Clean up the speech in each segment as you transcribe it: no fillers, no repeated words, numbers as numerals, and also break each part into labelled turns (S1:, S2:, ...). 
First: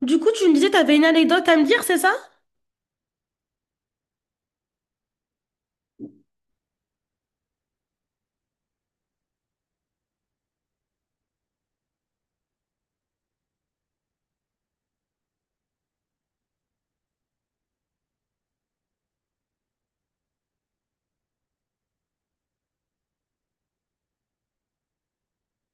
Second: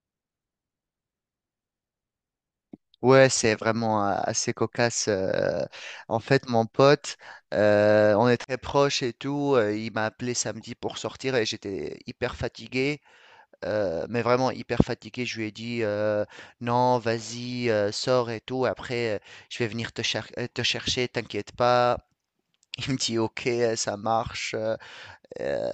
S1: Du coup, tu me disais, t'avais une anecdote à me dire, c'est ça?
S2: Ouais, c'est vraiment assez cocasse. En fait, mon pote, on est très proches et tout. Il m'a appelé samedi pour sortir et j'étais hyper fatigué, mais vraiment hyper fatigué. Je lui ai dit non, vas-y, sors et tout. Après, je vais venir te chercher, t'inquiète pas. Il me dit ok, ça marche. Euh,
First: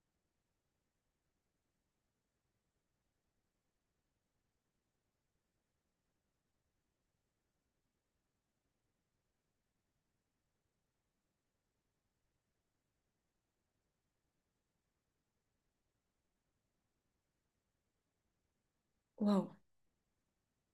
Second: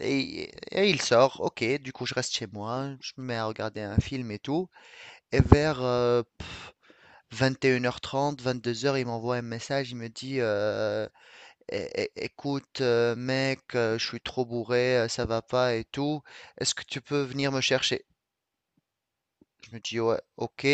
S2: et il sort. Ok, du coup, je reste chez moi. Je me mets à regarder un film et tout. Et vers 21h30, 22h, il m'envoie un message, il me dit Écoute, mec, je suis trop bourré, ça va pas et tout. Est-ce que tu peux venir me chercher?
S1: Waouh.
S2: Je me dis ouais, ok,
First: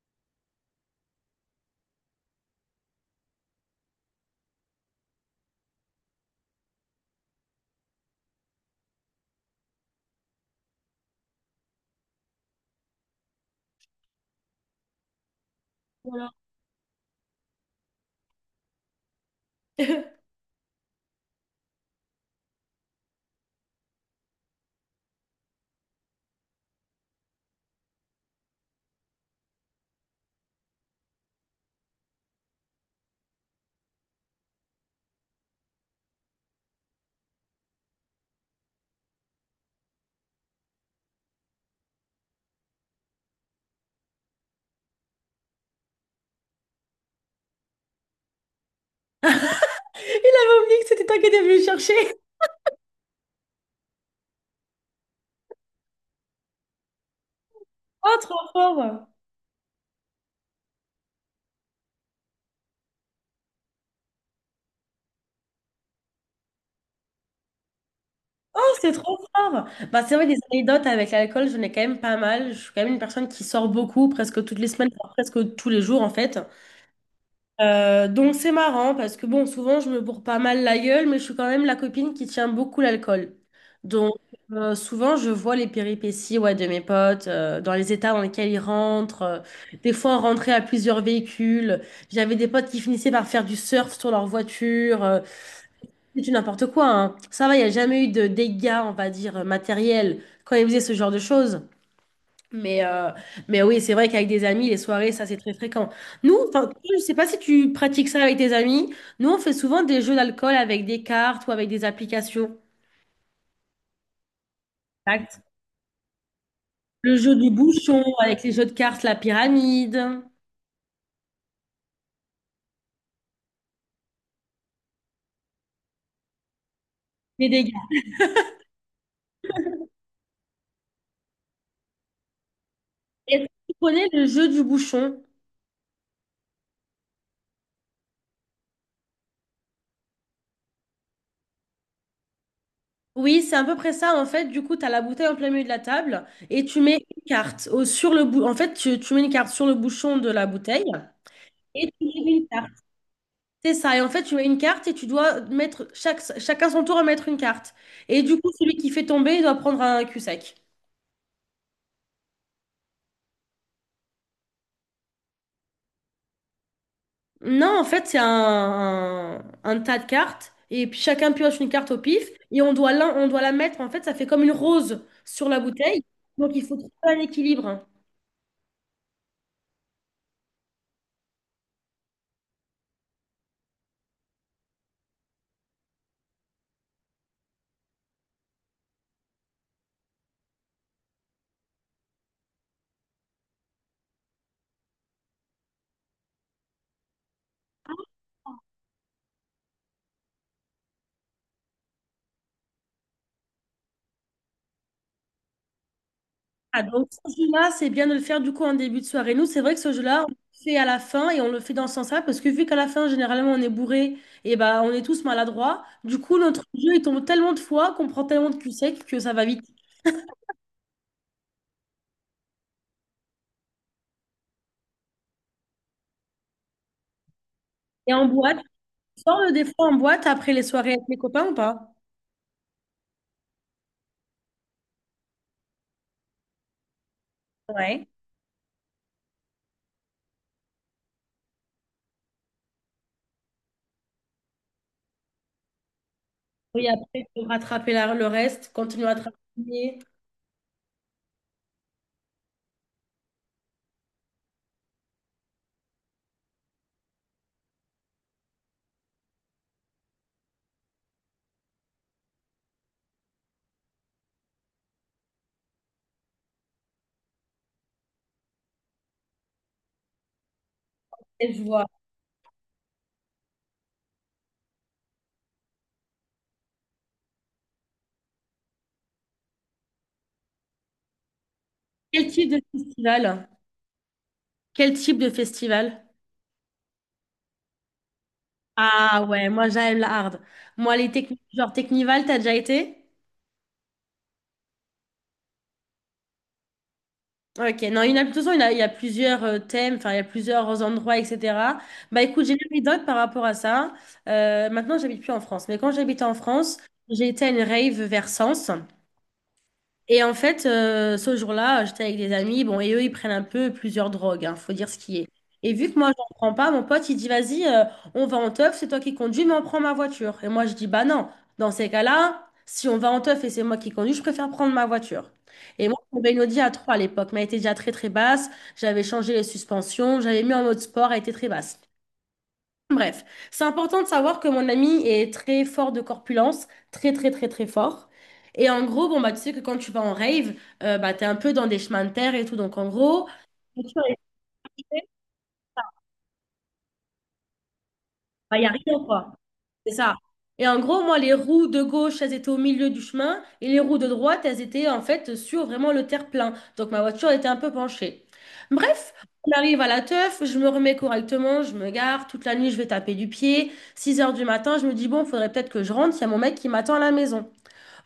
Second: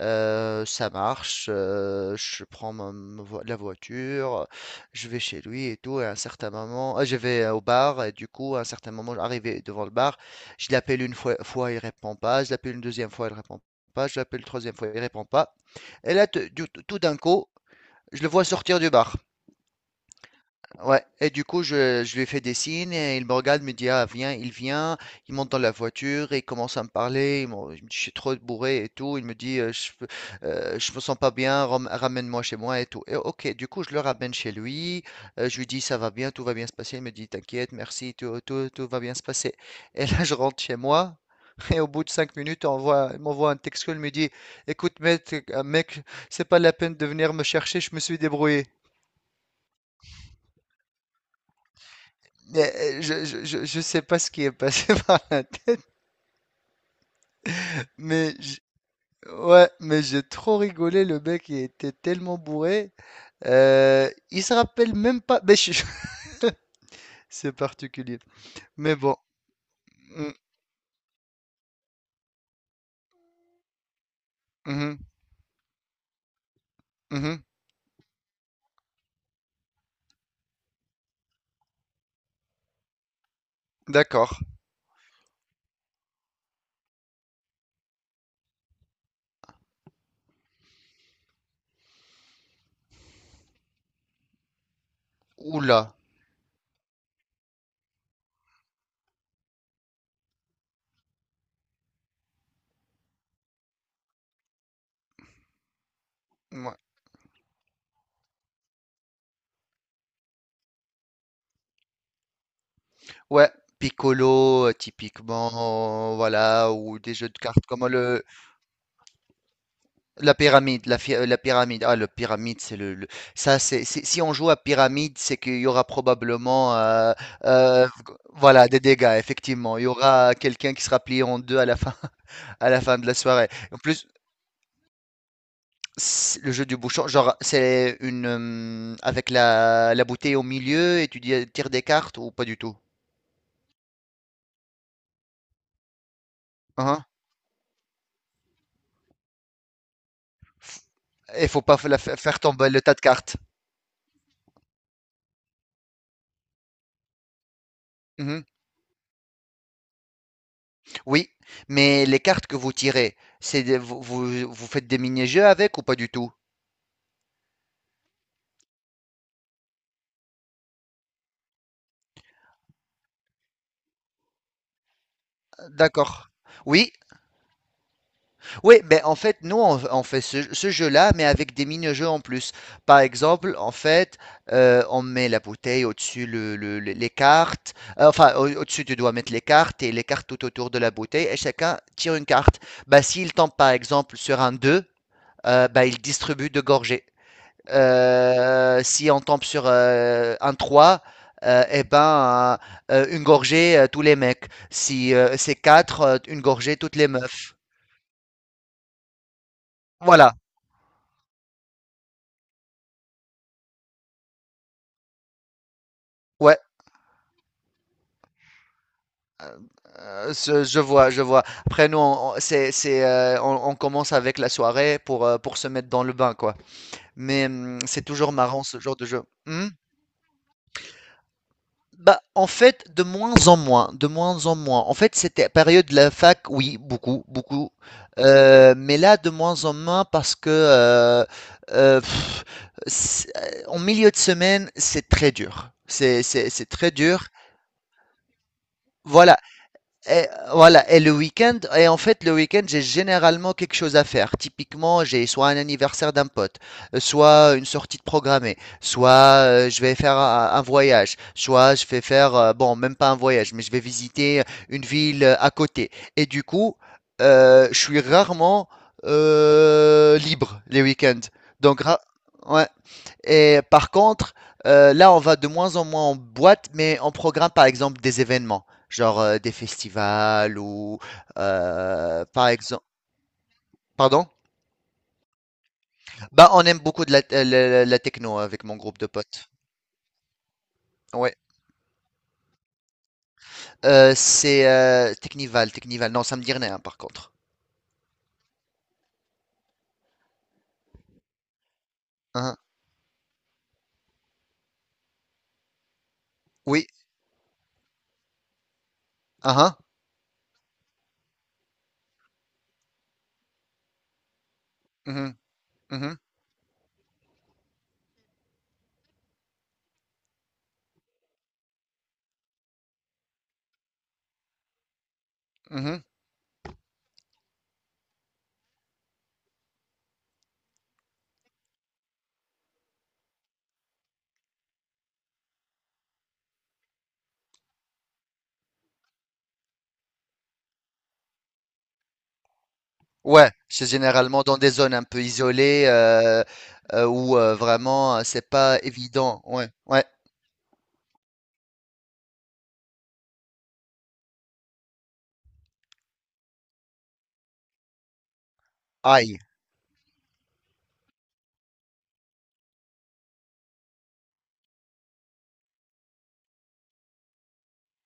S2: ça marche. Je prends la voiture, je vais chez lui et tout. Et à un certain moment, je vais au bar, et du coup, à un certain moment, arrivé devant le bar, je l'appelle une fois, il répond pas, je l'appelle une deuxième fois, il répond pas, je l'appelle une troisième fois, il répond pas. Et là,
S1: Voilà.
S2: tout d'un coup, je le vois sortir du bar.
S1: Il
S2: Ouais. Et du coup, je lui fais des signes et il me regarde, me dit, ah, viens, il vient. Il monte dans la voiture et il commence à me parler. Je me dis, je suis trop bourré et tout. Il me dit, je me sens pas bien, ramène-moi chez moi et tout. Et ok, du coup, je le ramène chez lui. Je lui dis, ça va bien, tout va bien se passer. Il me dit, t'inquiète, merci, tout va bien se passer. Et là, je rentre chez moi. Et au bout de 5 minutes, on voit, il m'envoie un texto, il me dit, écoute, mec, c'est pas la peine de venir me chercher, je me suis débrouillé.
S1: avait oublié que c'était toi qui étais venu le chercher.
S2: Mais, je sais pas ce qui est passé par la tête,
S1: Oh,
S2: mais
S1: trop
S2: j
S1: fort!
S2: ouais, mais j'ai trop rigolé, le mec, il était tellement bourré, il se rappelle même pas mais je c'est particulier.
S1: C'est
S2: Mais bon.
S1: trop fort! Bah, c'est vrai,
S2: Mmh.
S1: des anecdotes avec l'alcool, j'en ai quand même pas mal. Je suis quand même une personne qui sort beaucoup, presque toutes les
S2: Mmh
S1: semaines,
S2: mh.
S1: voire presque tous les jours en fait.
S2: Mmh.
S1: Donc c'est marrant parce que bon, souvent je me bourre pas mal la gueule, mais je suis quand même la copine qui tient beaucoup l'alcool. Donc
S2: D'accord.
S1: souvent je vois les péripéties, ouais, de mes potes, dans les états dans lesquels ils rentrent. Des fois on rentrait à plusieurs véhicules. J'avais des potes qui finissaient par faire du surf sur leur voiture.
S2: Ouh là!
S1: C'est du n'importe quoi, hein. Ça va, il n'y a jamais eu de dégâts, on va dire, matériels quand ils faisaient ce genre de choses. Mais, euh, mais oui, c'est vrai qu'avec des amis, les soirées, ça, c'est très fréquent. Nous, enfin, je ne sais pas si tu pratiques ça avec tes amis. Nous, on fait souvent des jeux d'alcool avec des cartes ou avec des applications.
S2: Ouais, Piccolo,
S1: Exact.
S2: typiquement, voilà, ou des
S1: Le
S2: jeux
S1: jeu
S2: de
S1: du
S2: cartes comme
S1: bouchon,
S2: le…
S1: avec les jeux de cartes, la pyramide,
S2: La pyramide, la pyramide. Ah, le pyramide, c'est ça, si on joue à pyramide, c'est qu'il y aura probablement,
S1: les dégâts.
S2: euh, voilà, des dégâts. Effectivement, il y aura quelqu'un qui sera plié en deux à la fin, à la fin de la
S1: Est-ce que
S2: soirée.
S1: tu
S2: En
S1: connais
S2: plus,
S1: le jeu du bouchon?
S2: le jeu du bouchon, genre, c'est une, avec la bouteille au milieu et tu tires des cartes ou pas du tout.
S1: Oui, c'est à peu près ça. En fait, du coup, tu as la bouteille en plein milieu de la table et tu mets
S2: Hein?
S1: une carte sur le En fait, tu mets une carte sur le bouchon de la bouteille
S2: Il faut pas
S1: et tu mets
S2: faire
S1: une
S2: tomber
S1: carte.
S2: le tas de cartes.
S1: C'est ça. Et en fait, tu mets une carte et tu dois mettre chacun son tour à mettre une carte. Et du
S2: Mhm.
S1: coup, celui qui fait tomber, il doit prendre un cul-sec.
S2: Oui, mais les cartes que vous tirez, c'est des- vous, vous- vous faites des mini-jeux avec ou pas du tout?
S1: Non, en fait, c'est un tas de cartes et puis chacun pioche une carte au pif et on doit, on doit la mettre. En fait, ça fait comme une rose sur la bouteille.
S2: D'accord.
S1: Donc, il faut trouver
S2: Oui,
S1: un équilibre.
S2: oui, ben en fait, nous, on fait ce jeu-là, mais avec des mini-jeux en plus. Par exemple, en fait, on met la bouteille au-dessus les cartes. Enfin, au-dessus, tu dois mettre les cartes et les cartes tout autour de la bouteille, et chacun tire une carte. Bah, s'il tombe, par exemple, sur un 2, bah, il distribue deux gorgées. Si on tombe sur un 3, eh ben, une gorgée, tous les mecs. Si c'est 4, une gorgée,
S1: Ah,
S2: toutes les
S1: donc ce
S2: meufs.
S1: jeu-là, c'est bien de le faire du coup en début de soirée. Nous, c'est vrai que ce jeu-là, on le
S2: Voilà,
S1: fait à la fin et on le fait dans ce sens-là parce que vu qu'à la fin, généralement, on est bourré et bah, on est tous maladroits, du coup,
S2: ouais.
S1: notre jeu, il tombe tellement de fois qu'on prend tellement de cul sec que ça va vite.
S2: Je vois, je vois. Après, nous, on commence avec la soirée pour se mettre dans le bain, quoi. Mais c'est
S1: Et en
S2: toujours
S1: boîte,
S2: marrant ce genre de jeu.
S1: tu sors le des
S2: Hmm.
S1: fois en boîte après les soirées avec les copains ou pas?
S2: Bah, en fait, de moins en moins, de moins en moins. En fait, c'était période de la fac, oui, beaucoup, beaucoup.
S1: Ouais.
S2: Mais là, de moins en moins parce que euh, pff, en milieu de semaine, c'est très dur. C'est
S1: Oui,
S2: très
S1: après,
S2: dur.
S1: il faut rattraper le reste, continuer à
S2: Voilà,
S1: travailler.
S2: et voilà, et le week-end, et en fait, le week-end, j'ai généralement quelque chose à faire. Typiquement, j'ai soit un anniversaire d'un pote, soit une sortie de programmée, soit je vais faire un voyage, soit je vais faire, bon, même pas un voyage, mais je vais visiter une ville à côté. Et du coup, je suis rarement libre les week-ends.
S1: Et je
S2: Donc,
S1: vois.
S2: ra- ouais. Et par contre, là, on va de moins en moins en boîte, mais on programme par exemple des événements, genre des festivals ou
S1: Quel
S2: par
S1: type de
S2: exemple.
S1: festival?
S2: Pardon?
S1: Quel type de festival?
S2: Bah, on aime beaucoup de la techno avec mon groupe de
S1: Ah ouais,
S2: potes.
S1: moi j'aime la hard. Moi, les
S2: Ouais.
S1: techniques, genre Technival, t'as déjà été?
S2: C'est Technival. Non, ça me dit rien, hein, par contre.
S1: Ok, non, il y en a, de toute façon, il y en a, il y a plusieurs thèmes, enfin, il y a plusieurs endroits, etc. Bah écoute,
S2: Hein?
S1: j'ai
S2: Hein.
S1: une anecdote par rapport à ça. Maintenant, j'habite plus en France, mais quand j'habitais en France,
S2: Oui.
S1: j'ai été à une rave vers Sens.
S2: Hein?
S1: Et en fait, ce jour-là, j'étais avec des amis, bon, et eux, ils prennent un peu plusieurs drogues, hein, faut dire ce qui est.
S2: Mhm,
S1: Et vu que moi,
S2: mhm,
S1: j'en prends pas, mon pote, il dit, vas-y, on va en teuf, c'est toi qui conduis, mais on prend ma voiture. Et moi, je dis, bah non, dans ces cas-là, si on va en teuf et c'est moi qui conduis, je préfère prendre ma voiture. Et moi,
S2: mhm.
S1: mon une Audi A3 à l'époque, mais elle était déjà très, très basse. J'avais changé les suspensions, j'avais mis en mode sport, elle était très basse. Bref, c'est important de savoir que mon ami est très fort de corpulence, très très très très fort. Et en gros, bon bah tu sais que quand tu vas en rave, bah t'es un peu dans des chemins de terre et tout, donc en gros,
S2: Ouais,
S1: il
S2: c'est généralement dans des zones un peu isolées où vraiment c'est
S1: n'y a
S2: pas
S1: rien quoi.
S2: évident. Ouais,
S1: C'est
S2: ouais.
S1: ça. Et en gros, moi, les roues de gauche, elles étaient au milieu du chemin et les roues de droite, elles étaient en fait sur vraiment le terre-plein. Donc ma voiture était un peu penchée. Bref,
S2: Aïe,
S1: on arrive à la teuf, je me remets correctement, je me gare, toute la nuit, je vais taper du pied. 6 heures du matin, je me dis, bon, faudrait peut-être que je rentre, il y a mon mec qui m'attend à la maison.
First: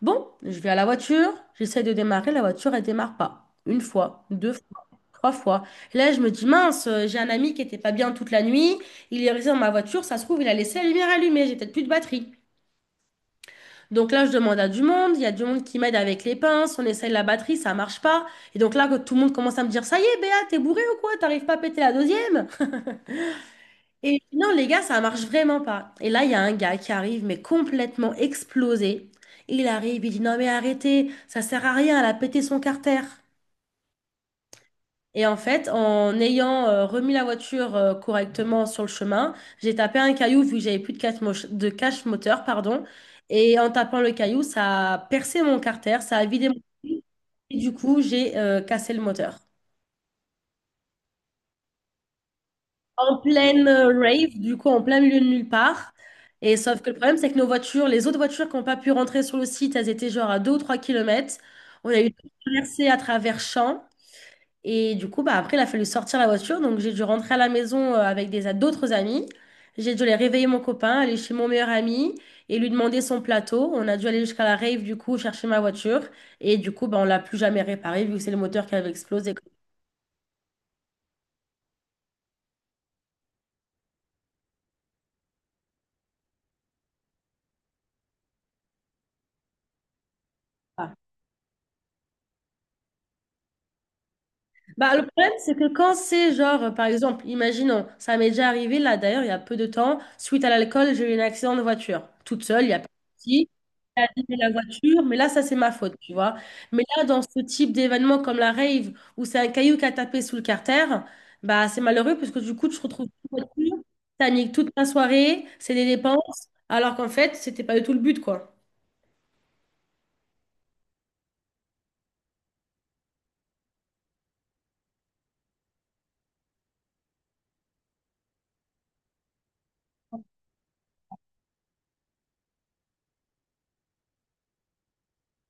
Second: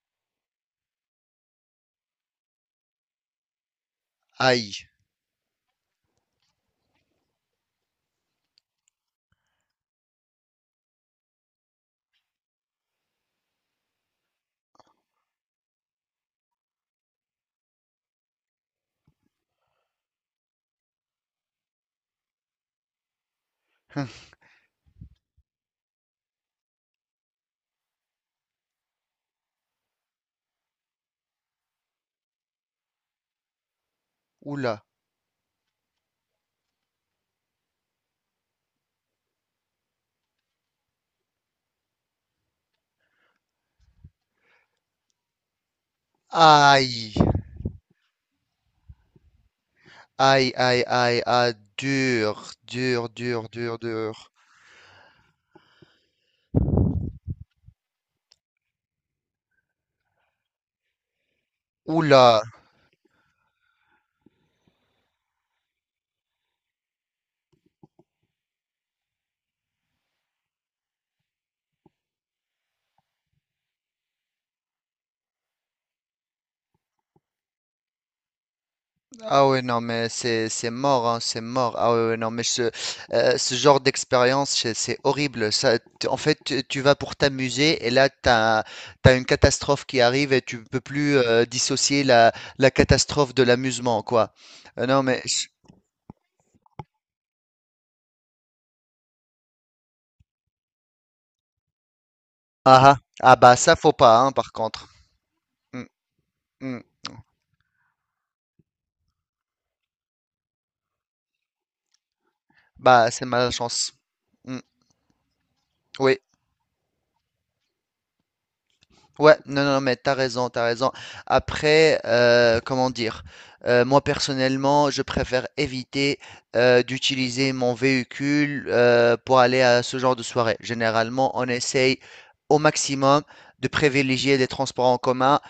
S1: Bon, je vais à la voiture, j'essaie de démarrer, la voiture, elle démarre pas. Une fois, deux
S2: aïe.
S1: trois fois. Et là, je me dis, mince, j'ai un ami qui était pas bien toute la nuit, il est resté dans ma voiture, ça se trouve, il a laissé la lumière allumée, j'ai peut-être plus de batterie. Donc là, je demande à du monde, il y a du monde qui m'aide avec les pinces, on essaye la batterie, ça marche pas. Et donc là, quand tout le monde commence à me dire, ça y est, Béa, t'es bourré ou quoi? T'arrives pas à péter la deuxième? Et je dis, non, les gars, ça marche vraiment pas. Et là, il y a un gars qui arrive, mais complètement explosé. Il arrive, il dit, non, mais arrêtez, ça sert à rien, elle a pété son carter.
S2: Oula.
S1: Et en fait, en ayant remis la voiture correctement sur le chemin, j'ai tapé un caillou vu que j'avais plus de cache, de cache moteur, pardon. Et en tapant le caillou, ça a percé mon carter, ça a vidé mon caillou.
S2: Aïe.
S1: Et du coup, j'ai cassé le moteur.
S2: Aïe, aïe, aïe, aïe. Dur, dur,
S1: En
S2: dur,
S1: pleine
S2: dur,
S1: rave,
S2: dur.
S1: du coup, en plein milieu de nulle part. Et sauf que le problème, c'est que nos voitures, les autres voitures qui n'ont pas pu rentrer sur le site, elles étaient genre à 2 ou 3 kilomètres. On a eu
S2: Oula.
S1: traversé à travers champs. Et du coup, bah, après, il a fallu sortir la voiture. Donc, j'ai dû rentrer à la maison avec des d'autres amis. J'ai dû aller réveiller mon copain, aller chez mon meilleur ami et lui demander son plateau. On a dû aller jusqu'à la rave, du coup, chercher ma voiture. Et du coup, bah, on l'a plus jamais réparée vu que c'est le moteur qui avait explosé.
S2: Ah ouais, non, mais c'est mort, hein, c'est mort. Ah ouais, ouais, non, mais ce genre d'expérience, c'est horrible. Ça, en fait, tu vas pour t'amuser et là, t'as une catastrophe qui arrive et tu peux
S1: Ah.
S2: plus dissocier la catastrophe de l'amusement, quoi.
S1: Bah,
S2: Non,
S1: le
S2: mais…
S1: problème, c'est que quand c'est genre, par exemple, imaginons, ça m'est déjà arrivé là, d'ailleurs, il y a peu de temps, suite à l'alcool, j'ai eu un accident de voiture, toute seule, il y a
S2: Ah,
S1: pas de
S2: ah. Ah
S1: souci.
S2: bah, ça, faut
S1: À
S2: pas, hein,
S1: abîmer la
S2: par contre.
S1: voiture, mais là, ça, c'est ma
S2: Mm,
S1: faute, tu vois.
S2: mm.
S1: Mais là, dans ce type d'événement comme la rave, où c'est un caillou qui a tapé sous le carter, bah, c'est malheureux parce que du coup, tu te retrouves
S2: Bah, c'est
S1: toute la voiture,
S2: malchance.
S1: t'as niqué
S2: Mm.
S1: toute ta soirée, c'est des
S2: Oui.
S1: dépenses, alors qu'en fait, c'était pas du tout le but, quoi.
S2: Ouais, non, non, mais t'as raison, t'as raison. Après, comment dire, moi personnellement, je préfère éviter d'utiliser mon véhicule pour aller à ce genre de soirée. Généralement, on essaye au maximum de privilégier des transports en commun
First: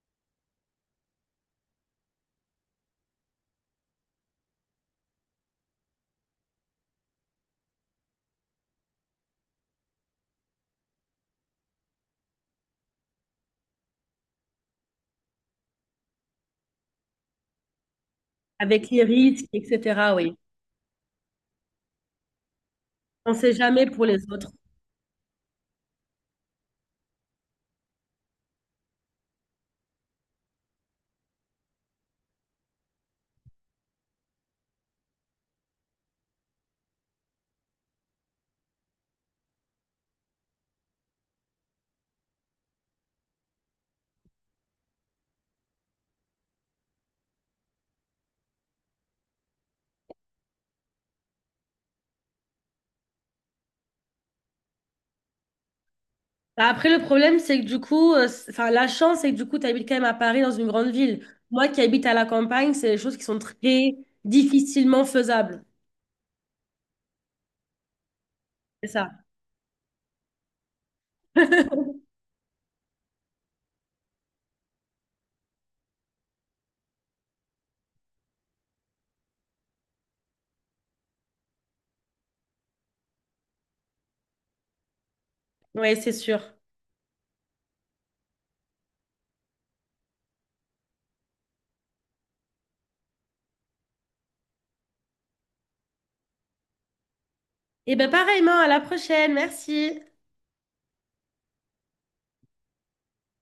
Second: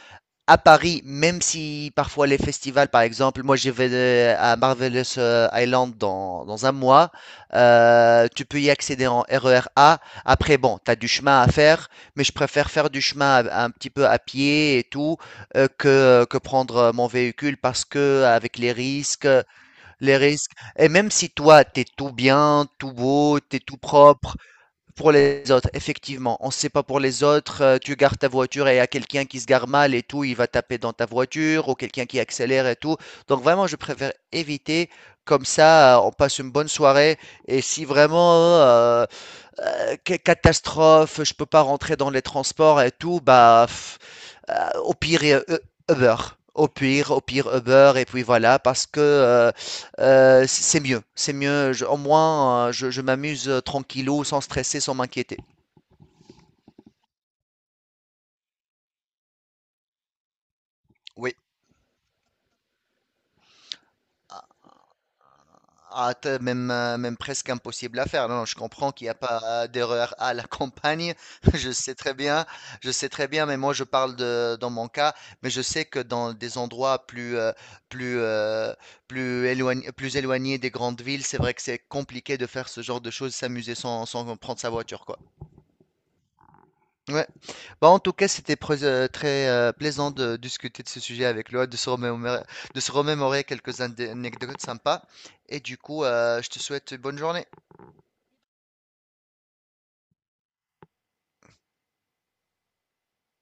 S2: à Paris, même si parfois les festivals, par exemple, moi j'y vais à Marvelous Island dans un mois, tu peux y accéder en RER A. Après, bon, tu as du chemin à faire, mais je préfère faire un petit peu à pied et tout que prendre mon véhicule parce que avec
S1: Avec les risques, etc.,
S2: les
S1: oui.
S2: risques, et même si toi, tu es tout bien, tout
S1: On
S2: beau,
S1: sait
S2: tu es tout
S1: jamais pour les
S2: propre,
S1: autres.
S2: pour les autres, effectivement, on ne sait pas pour les autres. Euh, tu gardes ta voiture et il y a quelqu'un qui se gare mal et tout, il va taper dans ta voiture ou quelqu'un qui accélère et tout. Donc vraiment, je préfère éviter. Comme ça, on passe une bonne soirée. Et si vraiment catastrophe, je peux pas rentrer dans les transports et tout, bah, au pire Uber. Au pire Uber et puis voilà parce que, c'est mieux, je au moins, je m'amuse tranquillou, sans stresser, sans m'inquiéter.
S1: Bah, après, le problème, c'est que du coup, c'est- enfin, la chance, c'est que du coup, tu habites quand même à Paris, dans une grande ville.
S2: Oui.
S1: Moi qui habite à la campagne, c'est des choses qui sont très difficilement faisables.
S2: Ah, t'as même, même presque impossible à faire. Non, non, je
S1: C'est
S2: comprends qu'il n'y
S1: ça.
S2: a pas d'erreur à la campagne. Je sais très bien, je sais très bien, mais moi je parle de, dans mon cas, mais je sais que dans des endroits plus, euh, plus éloignés des grandes villes, c'est vrai que c'est compliqué de faire ce genre de choses, s'amuser sans prendre sa voiture, quoi.
S1: Oui, c'est sûr.
S2: Ouais. Bah, en tout cas, c'était très plaisant de discuter de ce sujet avec Loa, de se remémorer quelques anecdotes sympas. Et du coup, je te souhaite une bonne journée.
S1: Et bien pareillement, à la prochaine, merci.